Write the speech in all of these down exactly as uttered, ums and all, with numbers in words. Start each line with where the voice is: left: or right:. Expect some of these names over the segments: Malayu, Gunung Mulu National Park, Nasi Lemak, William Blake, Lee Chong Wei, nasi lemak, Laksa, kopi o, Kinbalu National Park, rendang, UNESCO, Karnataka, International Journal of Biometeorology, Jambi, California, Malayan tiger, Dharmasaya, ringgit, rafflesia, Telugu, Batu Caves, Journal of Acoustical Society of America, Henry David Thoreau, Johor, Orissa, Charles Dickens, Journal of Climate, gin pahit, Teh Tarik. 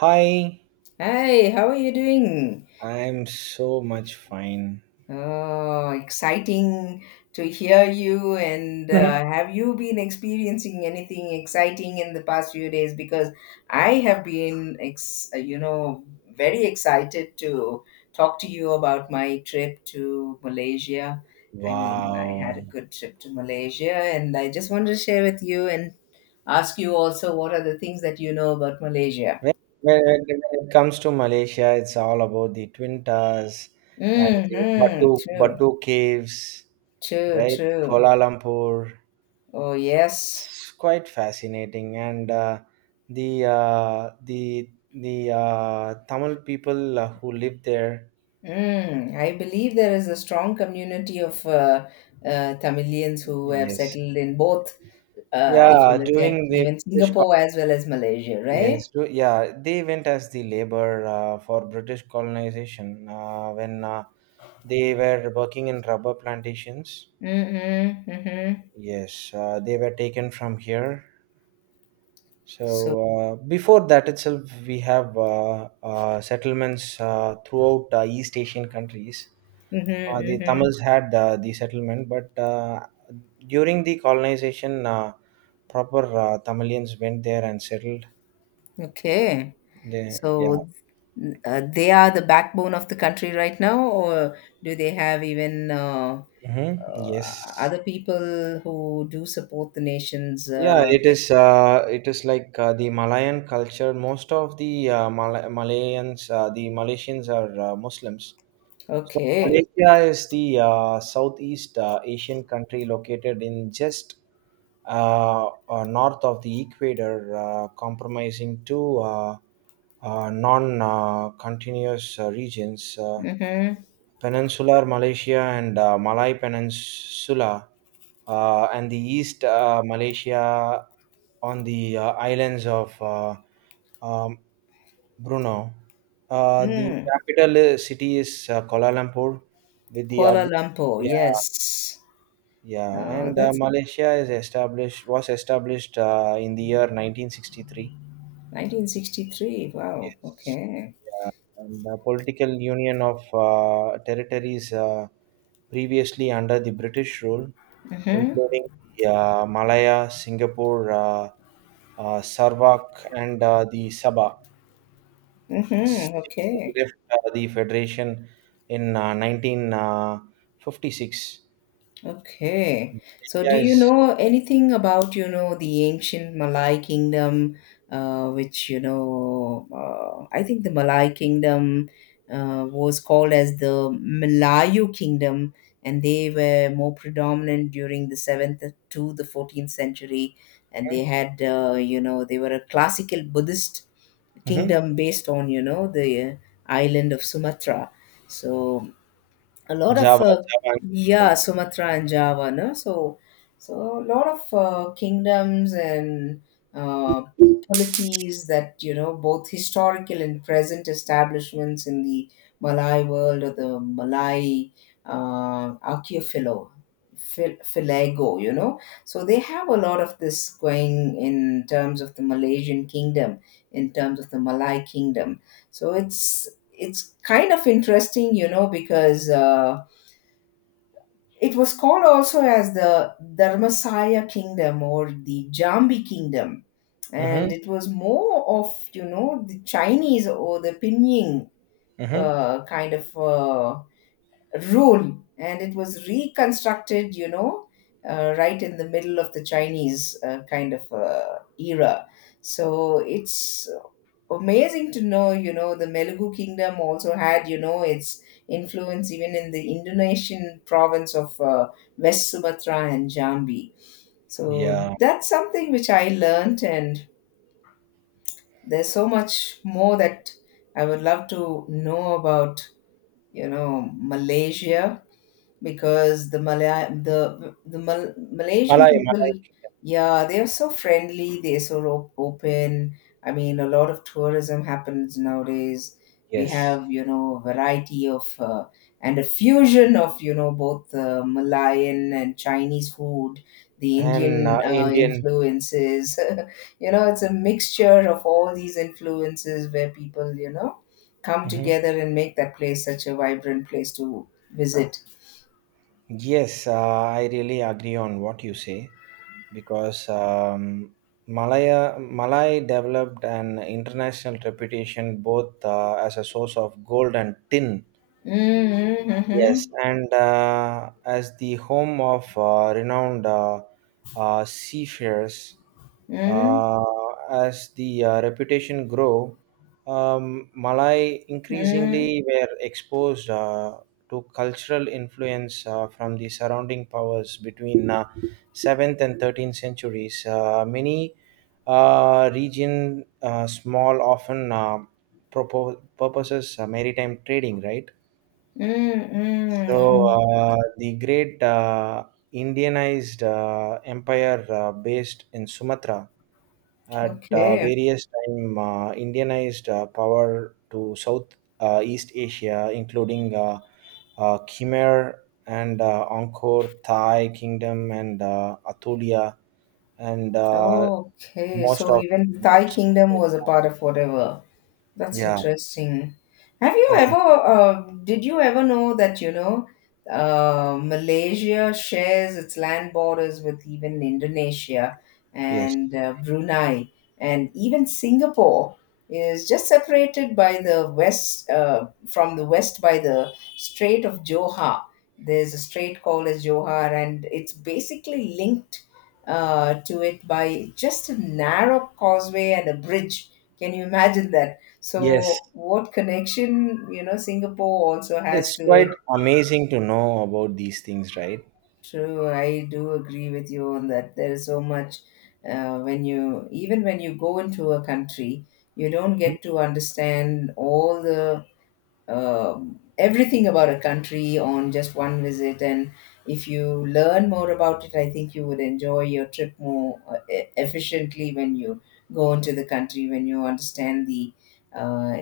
right: Hi,
left: Hi, how are you doing?
right: I'm so much fine.
left: Oh, exciting to hear you. And uh, Have you been experiencing anything exciting in the past few days? Because I have been, ex- uh, you know, very excited to talk to you about my trip to Malaysia. I mean, I had a
right: Wow.
left: good trip to Malaysia, and I just wanted to share with you and ask you also what are the things that you know about Malaysia.
right: When, when, it when it comes to Malaysia, it's all about the Twin Towers and the
left: Mm-hmm.
right: Batu,
left: True,
right: Batu Caves,
left: true,
right: right?
left: true.
right: Kuala Lumpur.
left: Oh, yes.
right: It's quite fascinating. And uh, the, uh, the, the uh, Tamil people uh, who live there,
left: Mm, I believe there is a strong community of uh, uh, Tamilians who have
right: yes.
left: settled in both, uh, if you
right: Yeah,
left: look at
right: during the
left: even
right: British.
left: Singapore as well as Malaysia, right?
right: Yes, to, yeah, they went as the labor uh, for British colonization uh, when uh, they were working in rubber plantations.
left: Mm-hmm, mm-hmm.
right: Yes, uh, they were taken from here. So
left: So,
right: uh, before that itself, we have uh, uh, settlements uh, throughout uh, East Asian countries.
left: mm-hmm,
right: Uh, the
left: mm-hmm.
right: Tamils had uh, the settlement, but uh, during the colonization, uh, proper uh, Tamilians went there and settled.
left: Okay.
right: They, yeah.
left: So, uh, they are the backbone of the country right now, or do they have even uh,
right: hmm Yes.
left: uh, other people who do support the nation's?
right: Yeah,
left: Uh,
right: it is. Uh, it is like uh, the Malayan culture. Most of the uh, Mal- Malayans, uh, the Malaysians are uh, Muslims, so
left: okay.
right: Malaysia is the uh, Southeast uh, Asian country located in just uh, uh, north of the equator, uh, comprising two uh, uh, non-continuous uh, regions: uh,
left: Mm-hmm.
right: Peninsular Malaysia and uh, Malay Peninsula, uh, and the East uh, Malaysia on the uh, islands of uh, um, Bruno. Uh, the
left: Hmm.
right: capital uh, city is uh, Kuala Lumpur, with the
left: Kuala
right: admin.
left: Lumpur, yes.
right: Yeah, yeah,
left: Oh,
right: and uh,
left: that's
right: Malaysia is established was established uh, in the year nineteen sixty-three.
left: nineteen sixty-three. Wow.
right: Yes,
left: Okay.
right: yeah, and the political union of uh, territories uh, previously under the British rule,
left: Mm-hmm.
right: including the, uh, Malaya, Singapore, uh, uh, Sarawak, and uh, the Sabah.
left: Mm-hmm.
right: Singapore
left: Okay.
right: left uh, the federation in uh, nineteen fifty-six.
left: Okay. So, do you
right: Yes.
left: know anything about, you know, the ancient Malay kingdom, uh, which, you know, uh, I think the Malay kingdom uh, was called as the Malayu kingdom, and they were more predominant during the seventh to the fourteenth century. And they had, uh, you know, they were a classical Buddhist
right: Mm-hmm.
left: kingdom based on you know the uh, island of Sumatra, so a lot of
right: Java,
left: uh,
right: Java and
left: yeah,
right: Sumatra.
left: Sumatra and Java. No So, so a lot of uh, kingdoms and uh, polities that you know both historical and present establishments in the Malay world or the Malay uh, archipelago, Phil- Philago, you know, so they have a lot of this going in terms of the Malaysian kingdom, in terms of the Malay kingdom. So it's it's kind of interesting, you know, because uh, it was called also as the Dharmasaya Kingdom or the Jambi Kingdom. And
right: Mm-hmm.
left: it was more of, you know, the Chinese or the Pinyin
right: Mm-hmm.
left: uh, kind of uh, rule. And it was reconstructed, you know, uh, right in the middle of the Chinese uh, kind of uh, era. So it's amazing to know you know the Telugu kingdom also had you know its influence even in the Indonesian province of uh, West Sumatra and Jambi, so
right: Yeah.
left: that's something which I learnt, and there's so much more that I would love to know about you know Malaysia, because the Malay, the the Mal- Malaysian
right: Malay, Malay.
left: people, yeah, they are so friendly. They're so op- open. I mean, a lot of tourism happens nowadays. We
right: Yes.
left: have you know a variety of uh, and a fusion of you know both uh, Malayan and Chinese food, the
right: And
left: Indian
right: uh,
left: uh,
right: Indian.
left: influences. You know, it's a mixture of all these influences where people you know come
right: Mhm.
left: together and make that place such a vibrant place to visit.
right: Yes, uh, I really agree on what you say because um, Malaya Malay developed an international reputation both uh, as a source of gold and tin. Yes,
left: Mhm,
right: and uh, as the home of uh, renowned uh, uh, seafarers,
left: mhm,
right: uh, as the uh, reputation grew, um, Malay
left: mhm,
right: increasingly were exposed uh, to cultural influence uh, from the surrounding powers between uh, seventh and thirteenth centuries. Uh, many uh, region uh, small often uh, propo- purposes uh, maritime trading, right?
left: mm,
right: So
left: mm.
right: uh, the great uh, Indianized uh, empire uh, based in Sumatra at uh,
left: Okay,
right: various time uh, Indianized uh, power to South uh, East Asia, including uh, uh, Khmer and uh, Angkor Thai Kingdom and uh, Atulia and uh,
left: okay.
right: most
left: So
right: of
left: even the Thai
right: kingdoms.
left: kingdom was a part of whatever. That's
right: yeah
left: interesting. Have you
right: uh,
left: ever, uh, did you ever know that, you know, uh, Malaysia shares its land borders with even Indonesia
right: yes,
left: and uh, Brunei, and even Singapore is just separated by the west, uh, from the west by the Strait of Johor. There's a strait called as Johor, and it's basically linked uh, to it by just a narrow causeway and a bridge. Can you imagine that?
right: yes,
left: So, what connection, you know, Singapore also has
right: it's
left: to it?
right: quite amazing to know about these things, right?
left: True, I do agree with you on that. There is so much uh, when you, even when you go into a country, you don't get to understand all the um, everything about a country on just one visit. And if you learn more about it, I think you would enjoy your trip more uh, e- efficiently when you go into the country, when you understand the uh,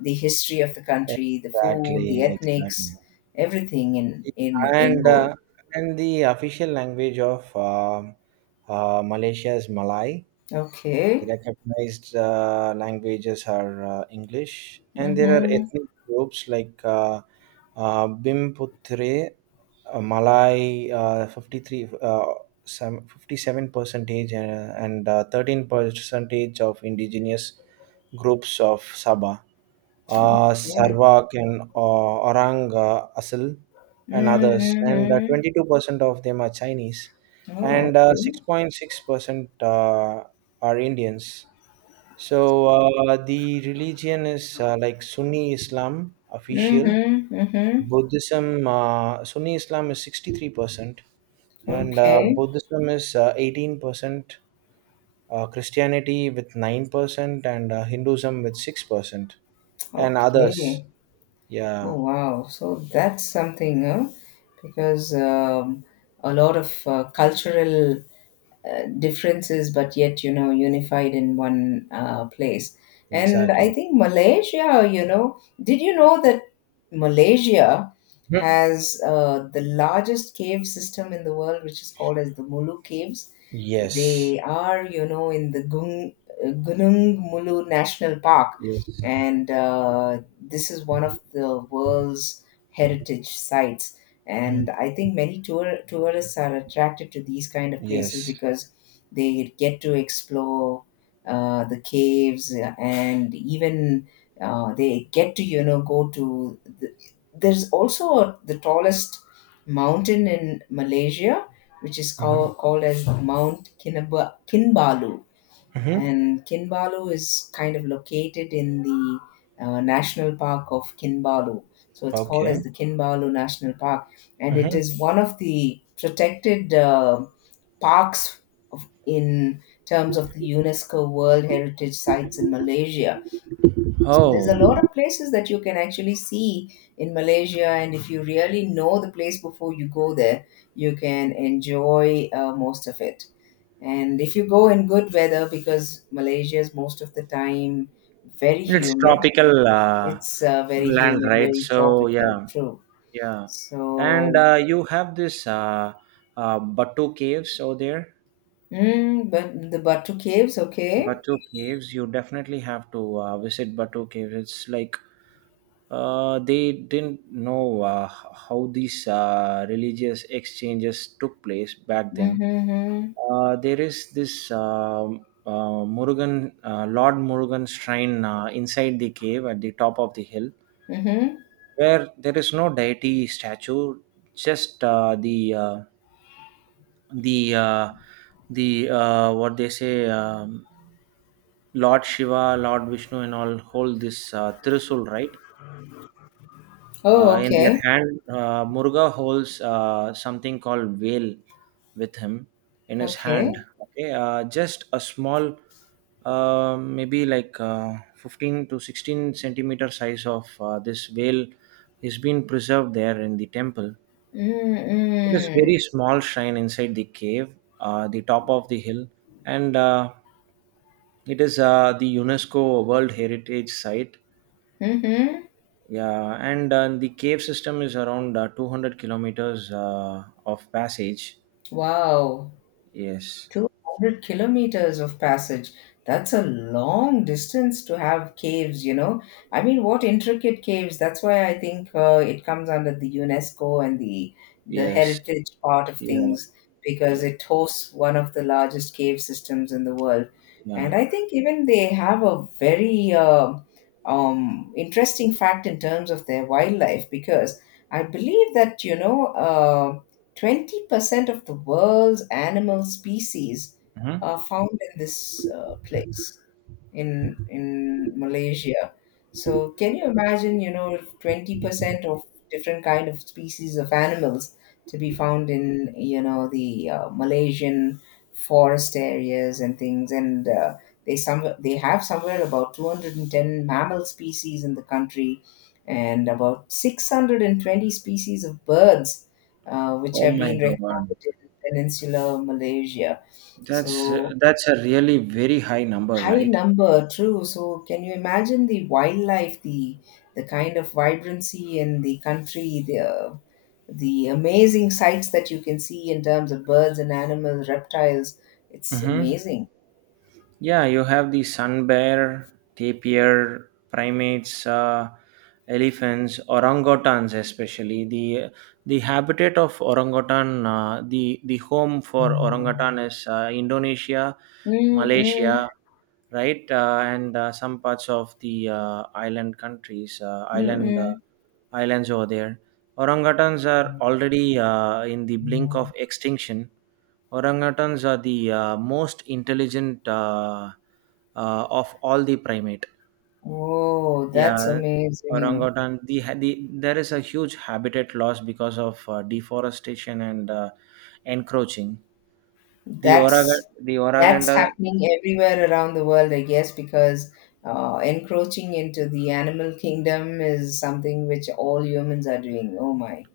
left: the history of the country, the food, the
right: Exactly,
left: ethnics,
right: exactly.
left: everything in in in
right: And
left: whole.
right: uh, and the official language of um uh, Malaysia is Malay.
left: Okay.
right: Recognized uh, languages are uh, English, and there are
left: Mm-hmm.
right: ethnic groups like uh, uh, Bimputre uh, Malay uh, fifty-three uh, some fifty-seven percentage and, and uh, thirteen percentage of indigenous groups of Sabah, uh,
left: Okay.
right: Sarwak and uh, Orang uh, Asil and others,
left: Mm-hmm.
right: and uh,
left: Mm-hmm.
right: twenty-two percent of them are Chinese
left: Oh,
right: and uh,
left: okay.
right: six point six percent uh, are Indians. So uh, the religion is uh, like Sunni Islam official
left: Mm-hmm. Mm-hmm.
right: Buddhism. uh, Sunni Islam is sixty-three percent, and uh,
left: Okay.
right: Buddhism is uh, eighteen percent, uh, Christianity with nine percent, and uh, Hinduism with six percent, and others.
left: Okay.
right: Yeah,
left: Oh wow! So that's something, huh? Because um, a lot of uh, cultural uh, differences, but yet you know unified in one uh, place. And I
right: exactly.
left: think Malaysia, you know, did you know that Malaysia
right: Mhm.
left: has uh, the largest cave system in the world, which is called as the Mulu Caves?
right: Yes.
left: They are, you know, in the Gung, uh, Gunung Mulu National Park,
right: Yes.
left: and uh, this is one of the world's heritage sites. And
right: Mhm.
left: I think many tour tourists are attracted to these kind of places
right: Yes.
left: because they get to explore uh, the caves and even uh, they get to you know go to the, there's also the tallest mountain in Malaysia, which is
right: hmm
left: called called as Mount Kinab- Kinbalu.
right: hmm
left: And Kinbalu is kind of located in the uh, National Park of Kinbalu. So it's called as
right: Okay.
left: the Kinbalu National Park, and it
right: hmm
left: is one of the protected uh, parks of, in terms of the UNESCO World Heritage Sites in Malaysia, so there's a lot of
right: Oh,
left: places that you can actually see in Malaysia, and if you really know the place before you go there, you can enjoy uh, most of it. And if you go in good weather, because Malaysia is most of the time very
right: it's
left: humid,
right: tropical uh,
left: it's uh, very
right: land,
left: humid,
right: right?
left: very
right: So,
left: tropical,
right: yeah.
left: true.
right: Yeah, and
left: So,
right: uh, you have this uh, uh, Batu Caves over there.
left: mm, but the Batu Caves, okay.
right: Batu Caves, you definitely have to uh, visit Batu Caves. It's like uh, they didn't know uh, h- how these uh, religious exchanges took place back
left: Mm-hmm,
right: then.
left: mm-hmm.
right: Uh, there is this um uh, Murugan, uh, Lord Murugan shrine uh, inside the cave at the top of the hill,
left: Mm-hmm.
right: where there is no deity statue, just uh, the uh, the uh, the uh, what they say, um, Lord Shiva, Lord Vishnu, and all hold this uh, Trisul, right?
left: Oh,
right: Uh, in their
left: okay,
right: hand, uh, Muruga holds uh, something called veil with him in his hand.
left: okay.
right: Okay, uh, just a small, uh, maybe like uh, fifteen to sixteen centimeter size of uh, this veil is being preserved there in the temple. It is
left: Mm-hmm,
right: very small shrine inside the cave, uh, the top of the hill, and uh, it is uh, the UNESCO World Heritage Site.
left: mm-hmm.
right: Yeah, and uh, the cave system is around uh, two hundred kilometers uh, of passage.
left: Wow.
right: Yes,
left: two hundred kilometers of passage. That's a long distance to have caves, you know. I mean, what intricate caves. That's why I think uh, it comes under the UNESCO and the the
right: yes,
left: heritage part of
right: yeah,
left: things, because
right: yeah.
left: it hosts one of the largest cave systems in the world.
right: Yeah.
left: And I think even they have a very uh, um, interesting fact in terms of their wildlife, because I believe that, you know, uh, twenty percent of the world's animal species
right: Mhm.
left: are found in this uh, place in in Malaysia. So can you imagine, you know, twenty percent of different kind of species of animals to be found in, you know, the uh, Malaysian forest areas and things, and uh, they some they have somewhere about two hundred ten mammal species in the country and about six hundred twenty species of birds uh, which
right: Oh
left: have
right: my
left: been recorded
right: God,
left: in peninsular Malaysia.
right: that's
left: So
right: that's a really very high number,
left: high
right: right?
left: number, true, so can you imagine the wildlife, the the kind of vibrancy in the country, the uh, the amazing sights that you can see in terms of birds and animals, reptiles, it's
right: Mm-hmm.
left: amazing.
right: Yeah, you have the sun bear, tapir, primates, uh, elephants, orangutans, especially the the habitat of orangutan. Uh, the the home for orangutan is uh, Indonesia,
left: Mm-mm,
right: Malaysia, right, uh, and uh, some parts of the uh, island countries, uh, island uh,
left: mm-mm.
right: islands over there. Orangutans are already uh, in the blink of extinction. Orangutans are the uh, most intelligent uh, uh, of all the primate.
left: Oh, that's
right: Yeah,
left: amazing.
right: orangutan. The, ha- the there is a huge habitat loss because of uh, deforestation and uh, encroaching. The orang
left: That's
right: the
left: that's
right: oranganda
left: happening everywhere around the world, I guess, because uh, encroaching into the animal kingdom is something which all humans are doing. Oh my.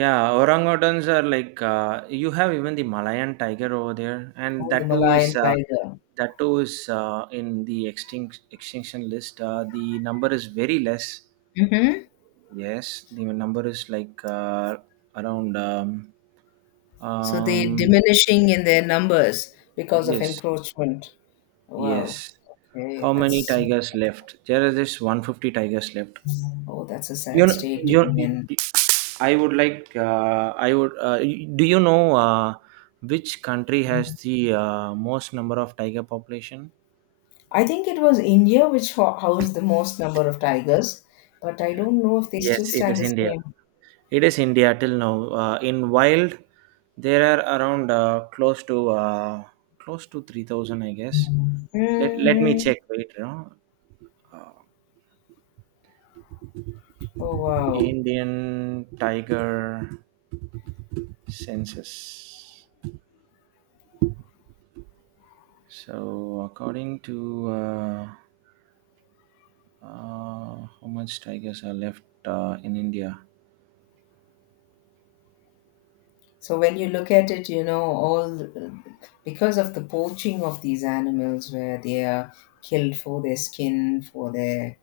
right: Yeah, orangutans are like uh, you have even the Malayan tiger over there, and
left: Oh, the
right: that too is
left: Malayan
right: uh,
left: tiger.
right: that too is uh, in the extinct extinction list. Uh, the number is very less.
left: Hmm.
right: Yes, the number is like uh, around um,
left: So they
right: um
left: diminishing in their numbers because of
right: yes,
left: encroachment. Wow.
right: yes.
left: Okay,
right: How many
left: that's
right: tigers left? There is this one hundred fifty tigers left.
left: oh, that's a
right: You
left: sad
right: know,
left: state to
right: you
left: be in.
right: I would like uh, I would uh, do you know uh, which country has the uh, most number of tiger population?
left: I think it was India which ho- housed the most number of tigers, but I don't know if they still
right: Yes, it
left: stand
right: is
left: the
right: India.
left: same.
right: It is India till now. Uh, in wild, there are around uh, close to uh, close to three thousand, I guess. Let Let me
left: Hmm.
right: check. Wait, you know,
left: Oh wow.
right: Indian tiger census. So according to uh, uh, how much tigers are left uh, in India?
left: So when you look at it, you know, all because of the poaching of these animals, where they are killed for their skin, for their,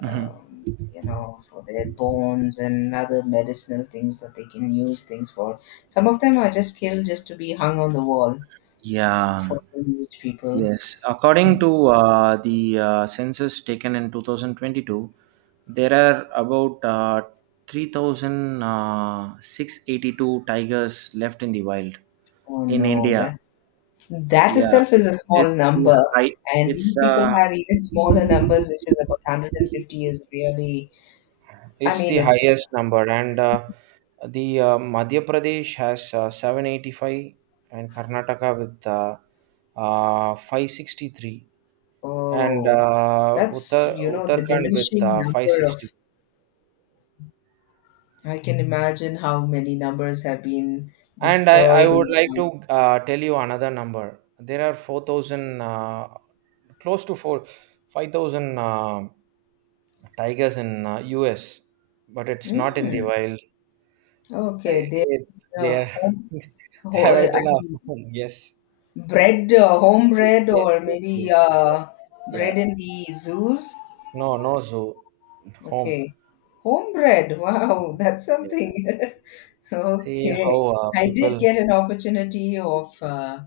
right: Mhm.
left: um, you know, for their bones and other medicinal things that they can use things for. Some of them are just killed just to be hung on the wall
right: Yeah.
left: for some rich people.
right: Yes, according to uh, the uh, census taken in two thousand twenty-two, there are about uh, three thousand six hundred eighty-two tigers left in the wild
left: Oh
right: in
left: no,
right: India.
left: that that
right: Yeah,
left: itself is a small
right: it's the
left: number,
right: high.
left: and these
right: It's
left: people
right: uh,
left: have even smaller numbers, which is about one hundred fifty is really. I
right: it's
left: mean,
right: the
left: it's
right: highest number, and uh, the uh, Madhya Pradesh has uh, seven hundred eighty-five, and Karnataka with uh, uh, five hundred sixty-three, and
left: Oh,
right: uh,
left: that's,
right: Uttar
left: you know, the
right: Uttarakhand with
left: diminishing
right: uh,
left: number
right: five hundred sixty.
left: of, I can imagine how many numbers have been
right: And I, I
left: destroyed in
right: would
left: the
right: like
left: past.
right: to uh, tell you another number. There are four thousand, uh, close to four, five thousand uh, tigers in uh, U S, but it's not in the
left: Mm,
right: wild.
left: okay,
right: I-
left: they
right: It's
left: uh,
right: there.
left: home,
right: They
left: ho-
right: have
left: uh,
right: it
left: I
right: in a
left: mean,
right: home. Yes.
left: bread, uh, home
right: Y-
left: bread,
right: Yes,
left: or
right: yes,
left: maybe
right: yes. Yeah.
left: uh,
right: Yeah.
left: bread in the zoos.
right: No, no zoo. Home.
left: Okay, home bread. Wow, that's
right: Yeah.
left: something.
right: See
left: Okay,
right: how uh,
left: I did
right: people,
left: get an opportunity of uh,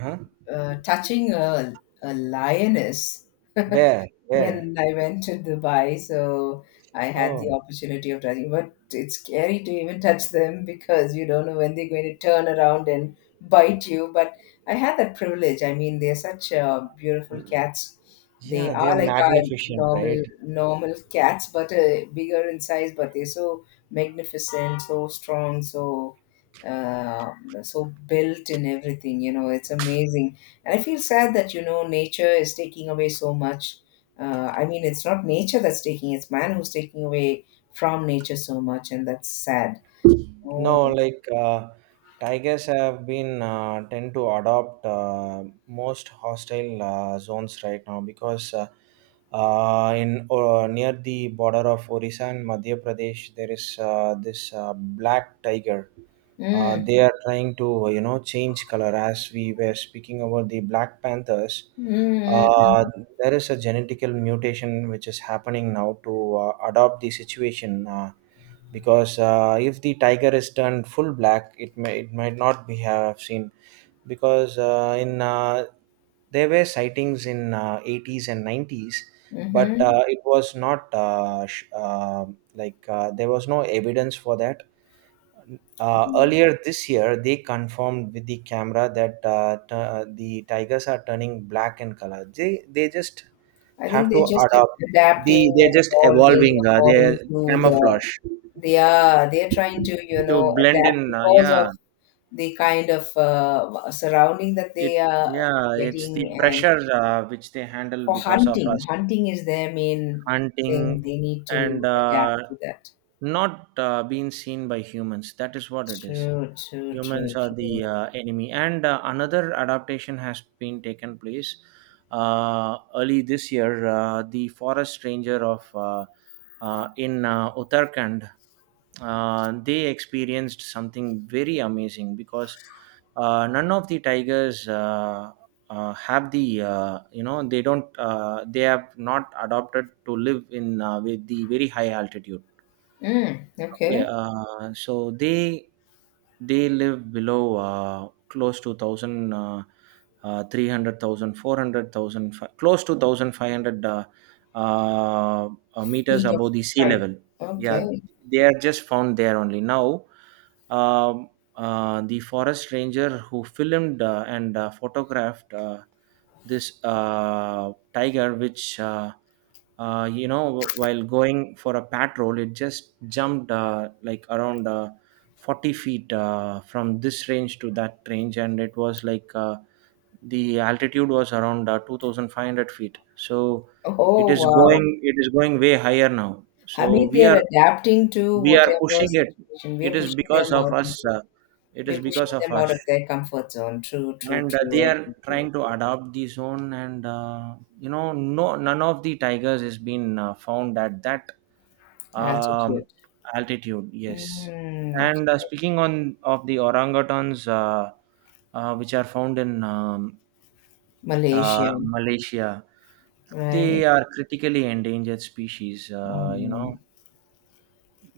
right: huh?
left: uh, touching a, a lioness
right: Where? Where?
left: when I went to Dubai, so I had the
right: Oh,
left: opportunity of touching, but it's scary to even touch them because you don't know when they're going to turn around and bite you. But I had that privilege. I mean, they're such uh, beautiful cats. They
right: yeah, they're
left: are like our
right: magnificent,
left: normal
right: right?
left: normal cats, but uh, bigger in size. But they're so magnificent, so strong, so uh, so built in everything. You know, it's amazing. And I feel sad that you know nature is taking away so much uh, I mean it's not nature that's taking, it's man who's taking away from nature so much, and that's sad. Oh,
right: No, like uh, tigers have been uh, tend to adopt uh, most hostile uh, zones right now because uh, uh, in uh, near the border of Orissa and Madhya Pradesh there is uh, this uh, black tiger. Uh,
left: mm.
right: they are trying to, you know, change color as we were speaking about the black panthers.
left: Mm,
right: Uh,
left: mm,
right: there is a genetical mutation which is happening now to uh, adopt the situation. Uh, because uh, if the tiger is turned full black it may it might not be have seen because uh, in uh, there were sightings in uh, eighties and nineties, but
left: mm-hmm.
right: uh, it was not uh, sh- uh, like uh, there was no evidence for that. Uh, earlier this year they confirmed with the camera that uh, t- uh, the tigers are turning black in color. They they just
left: I think
right: have to
left: they're just
right: adopt.
left: adapting
right: The
left: and
right: they're just
left: evolving
right: evolving, uh, are
left: according to the,
right: camouflage
left: they are, they're trying to you
right: to
left: know
right: blend
left: adapt
right: in, uh,
left: because of
right: yeah
left: the kind of uh, surrounding that
right: it
left: they are
right: yeah, it's
left: getting
right: the
left: and
right: pressure uh, which they handle
left: for
right: because of
left: hunting,
right: us
left: hunting is their main thing,
right: hunting,
left: they need
right: and
left: to adapt
right: uh,
left: to that.
right: not uh, being seen by humans. That is what it is.
left: True, true, true,
right: Humans are
left: true.
right: the uh, enemy, and uh, another adaptation has been taken place. Uh, early this year uh, the forest ranger of uh, uh, in uh, Uttarakhand, uh, they experienced something very amazing because uh, none of the tigers uh, uh, have the, uh, you know, they don't uh, they have not adopted to live in uh, with the very high altitude.
left: Mm,
right: Okay,
left: okay.
right: uh, so they they live below uh, close to thousand uh, uh, three hundred thousand four hundred thousand fi- close to thousand five hundred uh, uh, uh, meters
left: Feet of
right: above the sea
left: height.
right: level. Yeah,
left: Okay.
right: they are just found there only. Now, um, uh, the forest ranger who filmed uh, and uh, photographed uh, this uh, tiger, which uh, uh, you know, while going for a patrol, it just jumped uh, like around uh, forty feet uh, from this range to that range, and it was like uh, the altitude was around uh, two thousand five hundred feet. So it
left: Oh,
right: is
left: wow.
right: going, it is going way higher now,
left: I
right: so
left: mean,
right: we
left: they're
right: are
left: adapting to
right: we are
left: whatever
right: pushing it.
left: situation.
right: It
left: We're
right: is
left: pushing
right: because
left: them
right: of
left: out
right: us,
left: into
right: uh, it is
left: We're pushing
right: because of
left: them out
right: us,
left: of their comfort zone. True, true,
right: and uh, they
left: true. I
right: are
left: do agree with
right: trying to
left: you.
right: adopt the zone, and uh, you know, no none of the tigers has been uh, found at that um,
left: Altitude.
right: altitude. Yes.
left: Mm,
right: And uh,
left: okay.
right: speaking on of the orangutans, uh, uh, which are found in um, uh,
left: Malaysia.
right: Malaysia,
left: Right.
right: they are critically endangered species, uh, you know,
left: Um,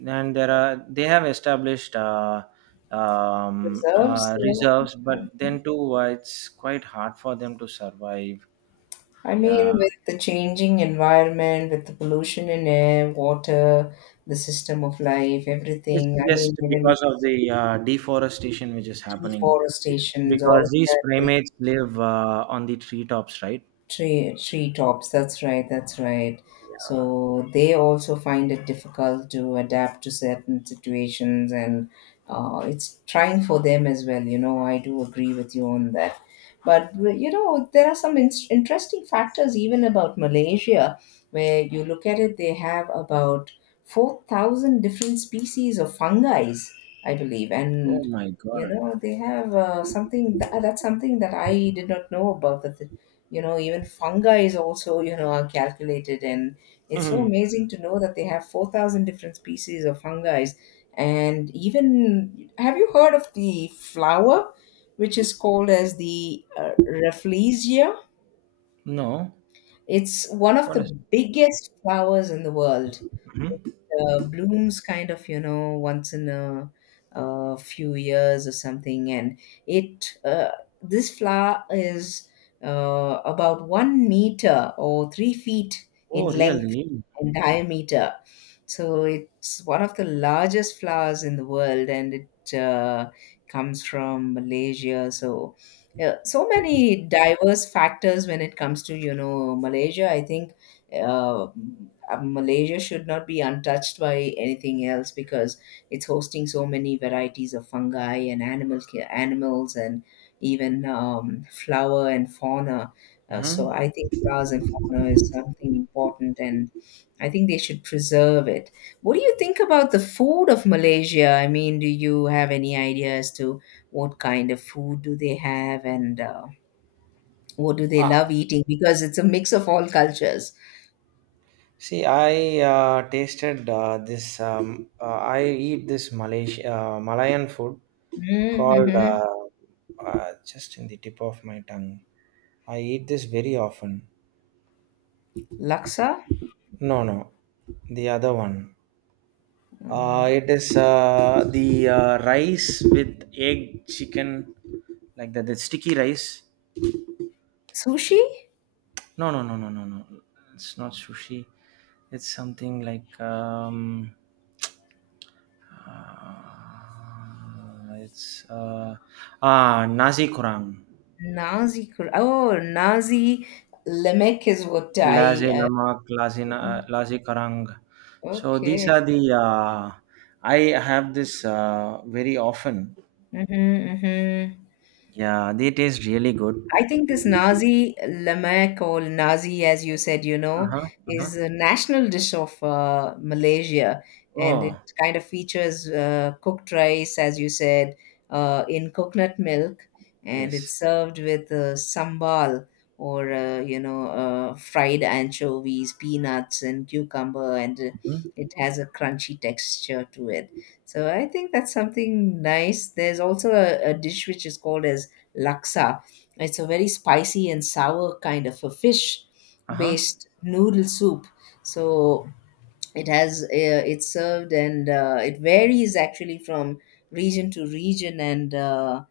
right: and there are they have established uh, um,
left: reserves.
right: uh,
left: Yeah.
right: reserves, but
left: Okay.
right: then too uh, it's quite hard for them to survive.
left: I mean,
right: Yeah,
left: with the changing environment, with the pollution in air, water, the system of life,
right: it's
left: everything. I mean,
right: just
left: even
right: because of the uh, deforestation which is happening,
left: deforestation, all
right: because
left: of
right: these
left: that.
right: primates live uh, on the treetops, right?
left: Tree tree tops. That's right. That's right.
right: Uh,
left: So they also find it difficult to adapt to certain situations, and uh, it's trying for them as well. You know, I do agree with you on that. But you know, there are some in- interesting factors even about Malaysia, where you look at it, they have about four thousand different species of fungi, I believe,
right: oh
left: and
right: my
left: you
right: God.
left: know they have uh, something that, that's something that I did not know about that. You know even fungi is also, you know, are calculated, and it's so
right: Mhm.
left: amazing to know that they have four thousand different species of fungi. And even, have you heard of the flower which is called as the uh, rafflesia?
right: No.
left: It's one of
right: What
left: the
right: is-
left: biggest flowers in the world.
right: Mhm.
left: It uh, blooms, kind of, you know, once in a, a few years or something. And it uh, this flower is uh, about one meter or three feet
right: Oh,
left: in length
right: really?
left: and diameter. So it's one of the largest flowers in the world, and it uh, comes from Malaysia. So yeah, so many diverse factors when it comes to, you know, Malaysia, I think. uh, uh, Malaysia should not be untouched by anything else, because it's hosting so many varieties of fungi and animal ki- animals and even um, flower and fauna. Uh, so
right: Mhm.
left: I think flowers and fauna is something important, and I think they should preserve it. What do you think about the food of Malaysia? I mean, do you have any idea as to what kind of food do they have and uh, what do they
right: Uh,
left: love eating? Because it's a mix of all cultures.
right: See, I uh, tasted uh, this. Um, uh, I eat this Malaysia uh, Malayan food called
left: Mhm.
right: uh, uh, just in the tip of my tongue. I eat this very often.
left: Laksa,
right: No, no, the other one. Uh,
left: mm,
right: it is uh, the uh, rice with egg, chicken, like that. The sticky rice.
left: sushi,
right: No, no, no, no, no, no. It's not sushi. It's something like um, uh, it's uh, ah nasi kurang,
left: Nazi. cr- Oh, Nazi lemek is what I.
right: laze
left: Uh,
right: lamak, laze na- laze karang. So these
left: okay.
right: are the uh, I have this uh, very often.
left: Mm-hmm, mm-hmm.
right: Yeah, they taste really good.
left: I think this Nazi lemak or Nazi, as you said, you
right: Uh
left: know,
right: huh. Uh huh.
left: is a national dish of uh, Malaysia, and it
right: Oh
left: kind of features uh, cooked rice, as you said, uh, in coconut milk, and
right: yes.
left: it's served with uh, sambal or uh, you know, uh, fried anchovies, peanuts, and cucumber, and uh,
right: Mm.
left: it has a crunchy texture to it. So I think that's something nice. There's also a, a dish which is called as laksa. It's a very spicy and sour kind of a fish
right: Uh-huh.
left: based noodle soup. So it has uh, it's served and uh, it varies actually from region to region, and uh,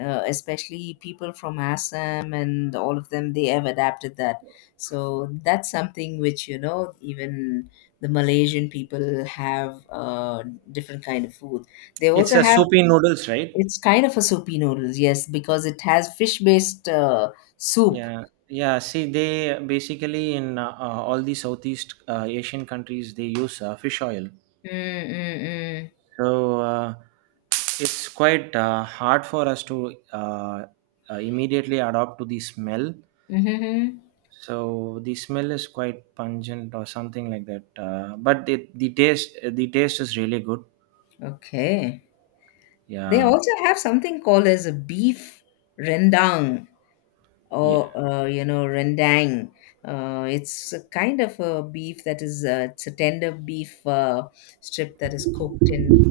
left: uh, especially people from Assam and all of them, they have adapted that. So that's something which, you know, even the Malaysian people have uh, different kind of food. They
right: It's
left: also
right: a
left: have
right: soupy noodles, right?
left: it's kind of a soupy noodles, yes, because it has fish-based uh, soup.
right: Yeah. Yeah. See, they basically in uh, uh, all the Southeast uh, Asian countries, they use uh, fish oil.
left: Mm-mm-mm.
right: So uh, it's quite uh, hard for us to uh, uh, immediately adopt to the smell.
left: Mm-hmm.
right: So the smell is quite pungent or something like that. Uh, but the, the taste, the taste is really good.
left: Okay. They
right: Yeah.
left: also have something called as a beef rendang
right: Yeah.
left: or uh, you know, rendang. Uh, it's a kind of a beef that is uh, it's a tender beef uh, strip that is cooked in.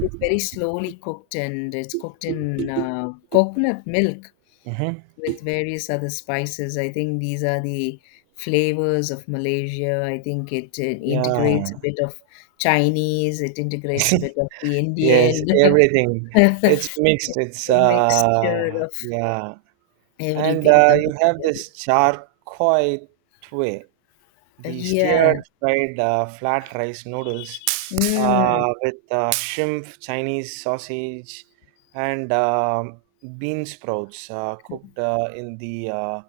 left: It's very slowly cooked and it's cooked in uh, coconut milk
right: Mm-hmm.
left: with various other spices. I think these are the flavors of Malaysia. I think it, uh, integrates a
right: Yeah.
left: bit of Chinese, it integrates a bit of the Indian.
right: Yes, everything. It's
left: It's
right: mixed. It's
left: a mixture
right: uh
left: of
right: yeah. And
left: everything
right: uh, you
left: coming
right: have
left: together.
right: this charcoal way,
left: Uh,
right: the stir
left: Yeah.
right: fried uh, flat rice noodles
left: Mm.
right: uh, with uh, shrimp, Chinese sausage, and um bean sprouts uh, cooked uh, in the uh,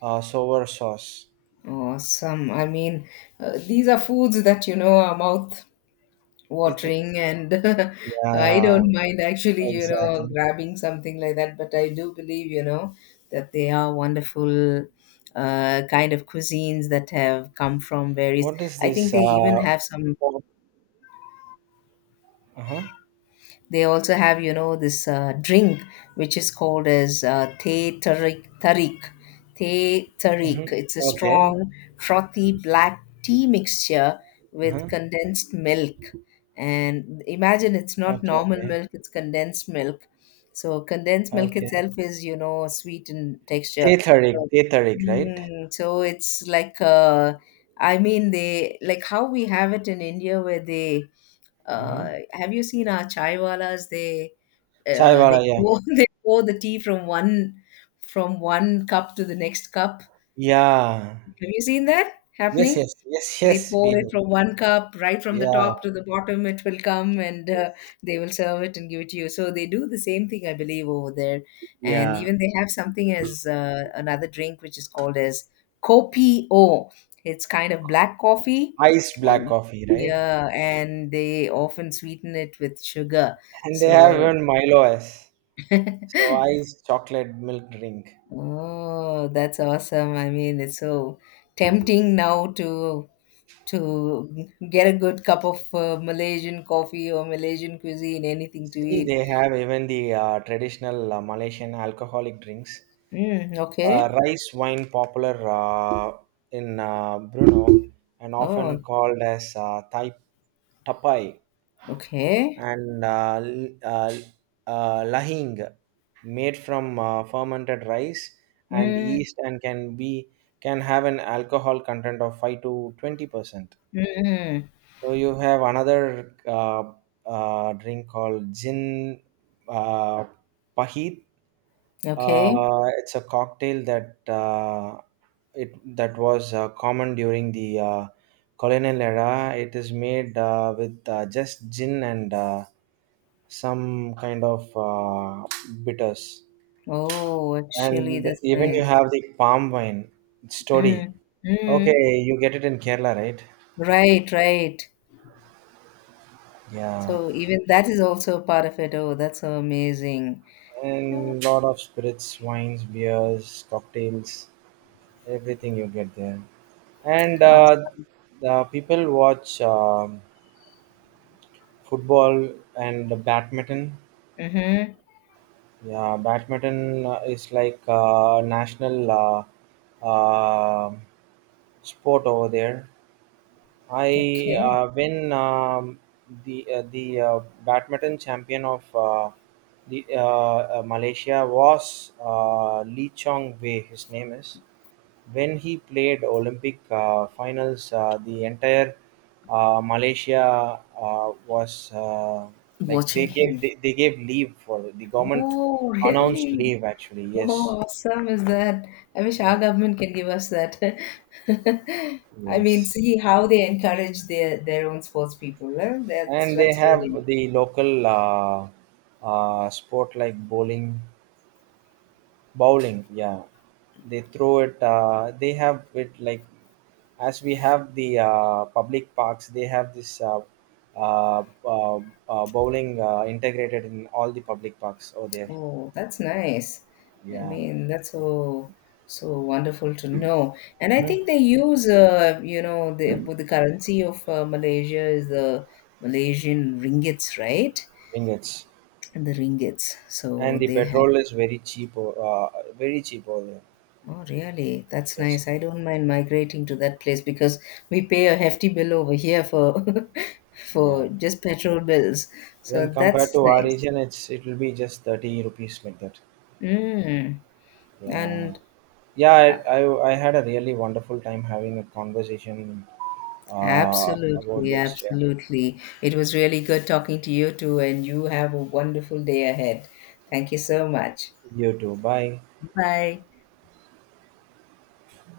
right: uh, sour sauce.
left: Awesome. I mean, uh, these are foods that, you know, our mouth
right: It's
left: watering. And I
right: yeah,
left: don't mind actually, you know,
right: exactly.
left: grabbing something like that, but I do believe, you know, that they are wonderful uh, kind of cuisines that have come from various.
right: What is
left: I think
right: this?
left: they even
right: Uh,
left: have some.
right: oh, uh-huh.
left: They also have, you know, this uh, drink which is called as uh, Teh Tarik. Tarik. Teh tarik.
right: Hmm.
left: It's a
right: Okay.
left: strong, frothy black tea mixture with
right: Uh-huh.
left: condensed milk. And imagine, it's not
right: Okay,
left: normal
right: okay,
left: milk, it's condensed milk. So condensed milk
right: okay.
left: itself is, you know, sweet in texture.
right: Tetheric,
left: So,
right: Tetheric, right?
left: mm, so it's like, uh, I mean, they like how we have it in India where they uh,
right: Mm-hmm.
left: have you seen our chaiwalas? They uh, they
right: Chaiwala, yeah.
left: pour they pour the tea from one from one cup to the next cup.
right: Yeah.
left: Have you seen that
right: Yes,
left: happening?
right: yes, yes,
left: They
right: yes,
left: pour
right: we
left: it
right: do.
left: from one cup right from the
right: Yeah,
left: top to the bottom. It will come and uh,
right: yes.
left: they will serve it and give it to you. So they do the same thing, I believe, over there. And
right: Yeah.
left: even they have something as uh, another drink which is called as kopi o. It's kind of black coffee.
right: Iced black
left: Um,
right: coffee, right?
left: yeah, and they often sweeten it with sugar.
right: And they have
left: So
right: even Milo S. So iced chocolate milk drink.
left: Oh, that's awesome. I mean, it's so tempting now to to get a good cup of uh, Malaysian coffee or Malaysian cuisine, anything to
right: See,
left: eat.
right: they have even the uh, traditional uh, Malaysian alcoholic drinks.
left: Mm,
right: Uh,
left: okay.
right: rice wine popular uh, in uh, Brunei and often
left: Oh,
right: called as uh, Thai tapai
left: okay.
right: and uh, l- uh, uh, lahing made from uh, fermented rice and
left: Mm,
right: yeast and can be can have an alcohol content of five to twenty percent.
left: mm,
right: So you have another uh, uh, drink called gin uh, pahit.
left: okay.
right: Uh, it's a cocktail that uh, it that was uh, common during the uh, colonial era. It is made uh, with uh, just gin and uh, some kind of uh, bitters,
left: Oh, actually,
right: and
left: that's
right: even you
left: nice.
right: have the palm wine. It's toddy.
left: Mm, mm.
right: Okay, you get it in Kerala, right?
left: Right, right.
right: Yeah.
left: So even that is also part of it. Oh, that's so amazing.
right: And lot of spirits, wines, beers, cocktails, everything you get there. And uh,
left: Awesome.
right: the people watch um football and the badminton.
left: Mm-hmm.
right: Yeah, badminton uh, is like uh, national uh, uh, sport over there. I
left: Okay.
right: uh, when um, The uh, the uh, badminton champion of uh, the uh, uh, Malaysia was uh, Lee Chong Wei. His name is, when he played Olympic uh, finals. Uh, the entire uh, Malaysia uh, was uh, like they
left: Watching
right: gave
left: him.
right: they, they gave leave for the government,
left: Oh,
right: announced
left: really?
right: leave actually. Yes,
left: Oh, awesome is that. I wish
right: yeah.
left: our government can give us that. I mean,
right: Yes.
left: see how they encourage their their own sports people. Huh? That's
right: And they
left: that's really nice.
right: have the local uh, uh, sport like bowling bowling Yeah, they throw it, uh, they have it like, as we have the uh, public parks, they have this uh, uh, uh, uh, bowling uh, integrated in all the public parks over there.
left: Oh, that's nice. I
right: Yeah.
left: mean, that's so so wonderful to know. And I think
right: Mhm.
left: they use, uh, you know, the with the currency of uh, Malaysia is the Malaysian ringgits, right?
right: Ingots
left: And the ringgits. So
right: and the
left: they have.
right: petrol is very cheap, o- uh, very cheap over there.
left: Oh, really? That's
right: Yes,
left: nice. I don't mind migrating to that place because we pay a hefty bill over here for
right: yeah.
left: for just petrol bills.
right: When
left: So
right: compared
left: that's
right: to our
left: nice.
right: region, it's, it will be just thirty rupees like that.
left: Mm.
right: Yeah.
left: And
right: Yeah, I,
left: uh,
right: I, I had a really wonderful time having a conversation uh, about
left: absolutely,
right: this. Yeah.
left: absolutely. It was really good talking to you too, and you have a wonderful day ahead. Thank you so much.
right: You too. Bye.
left: Bye.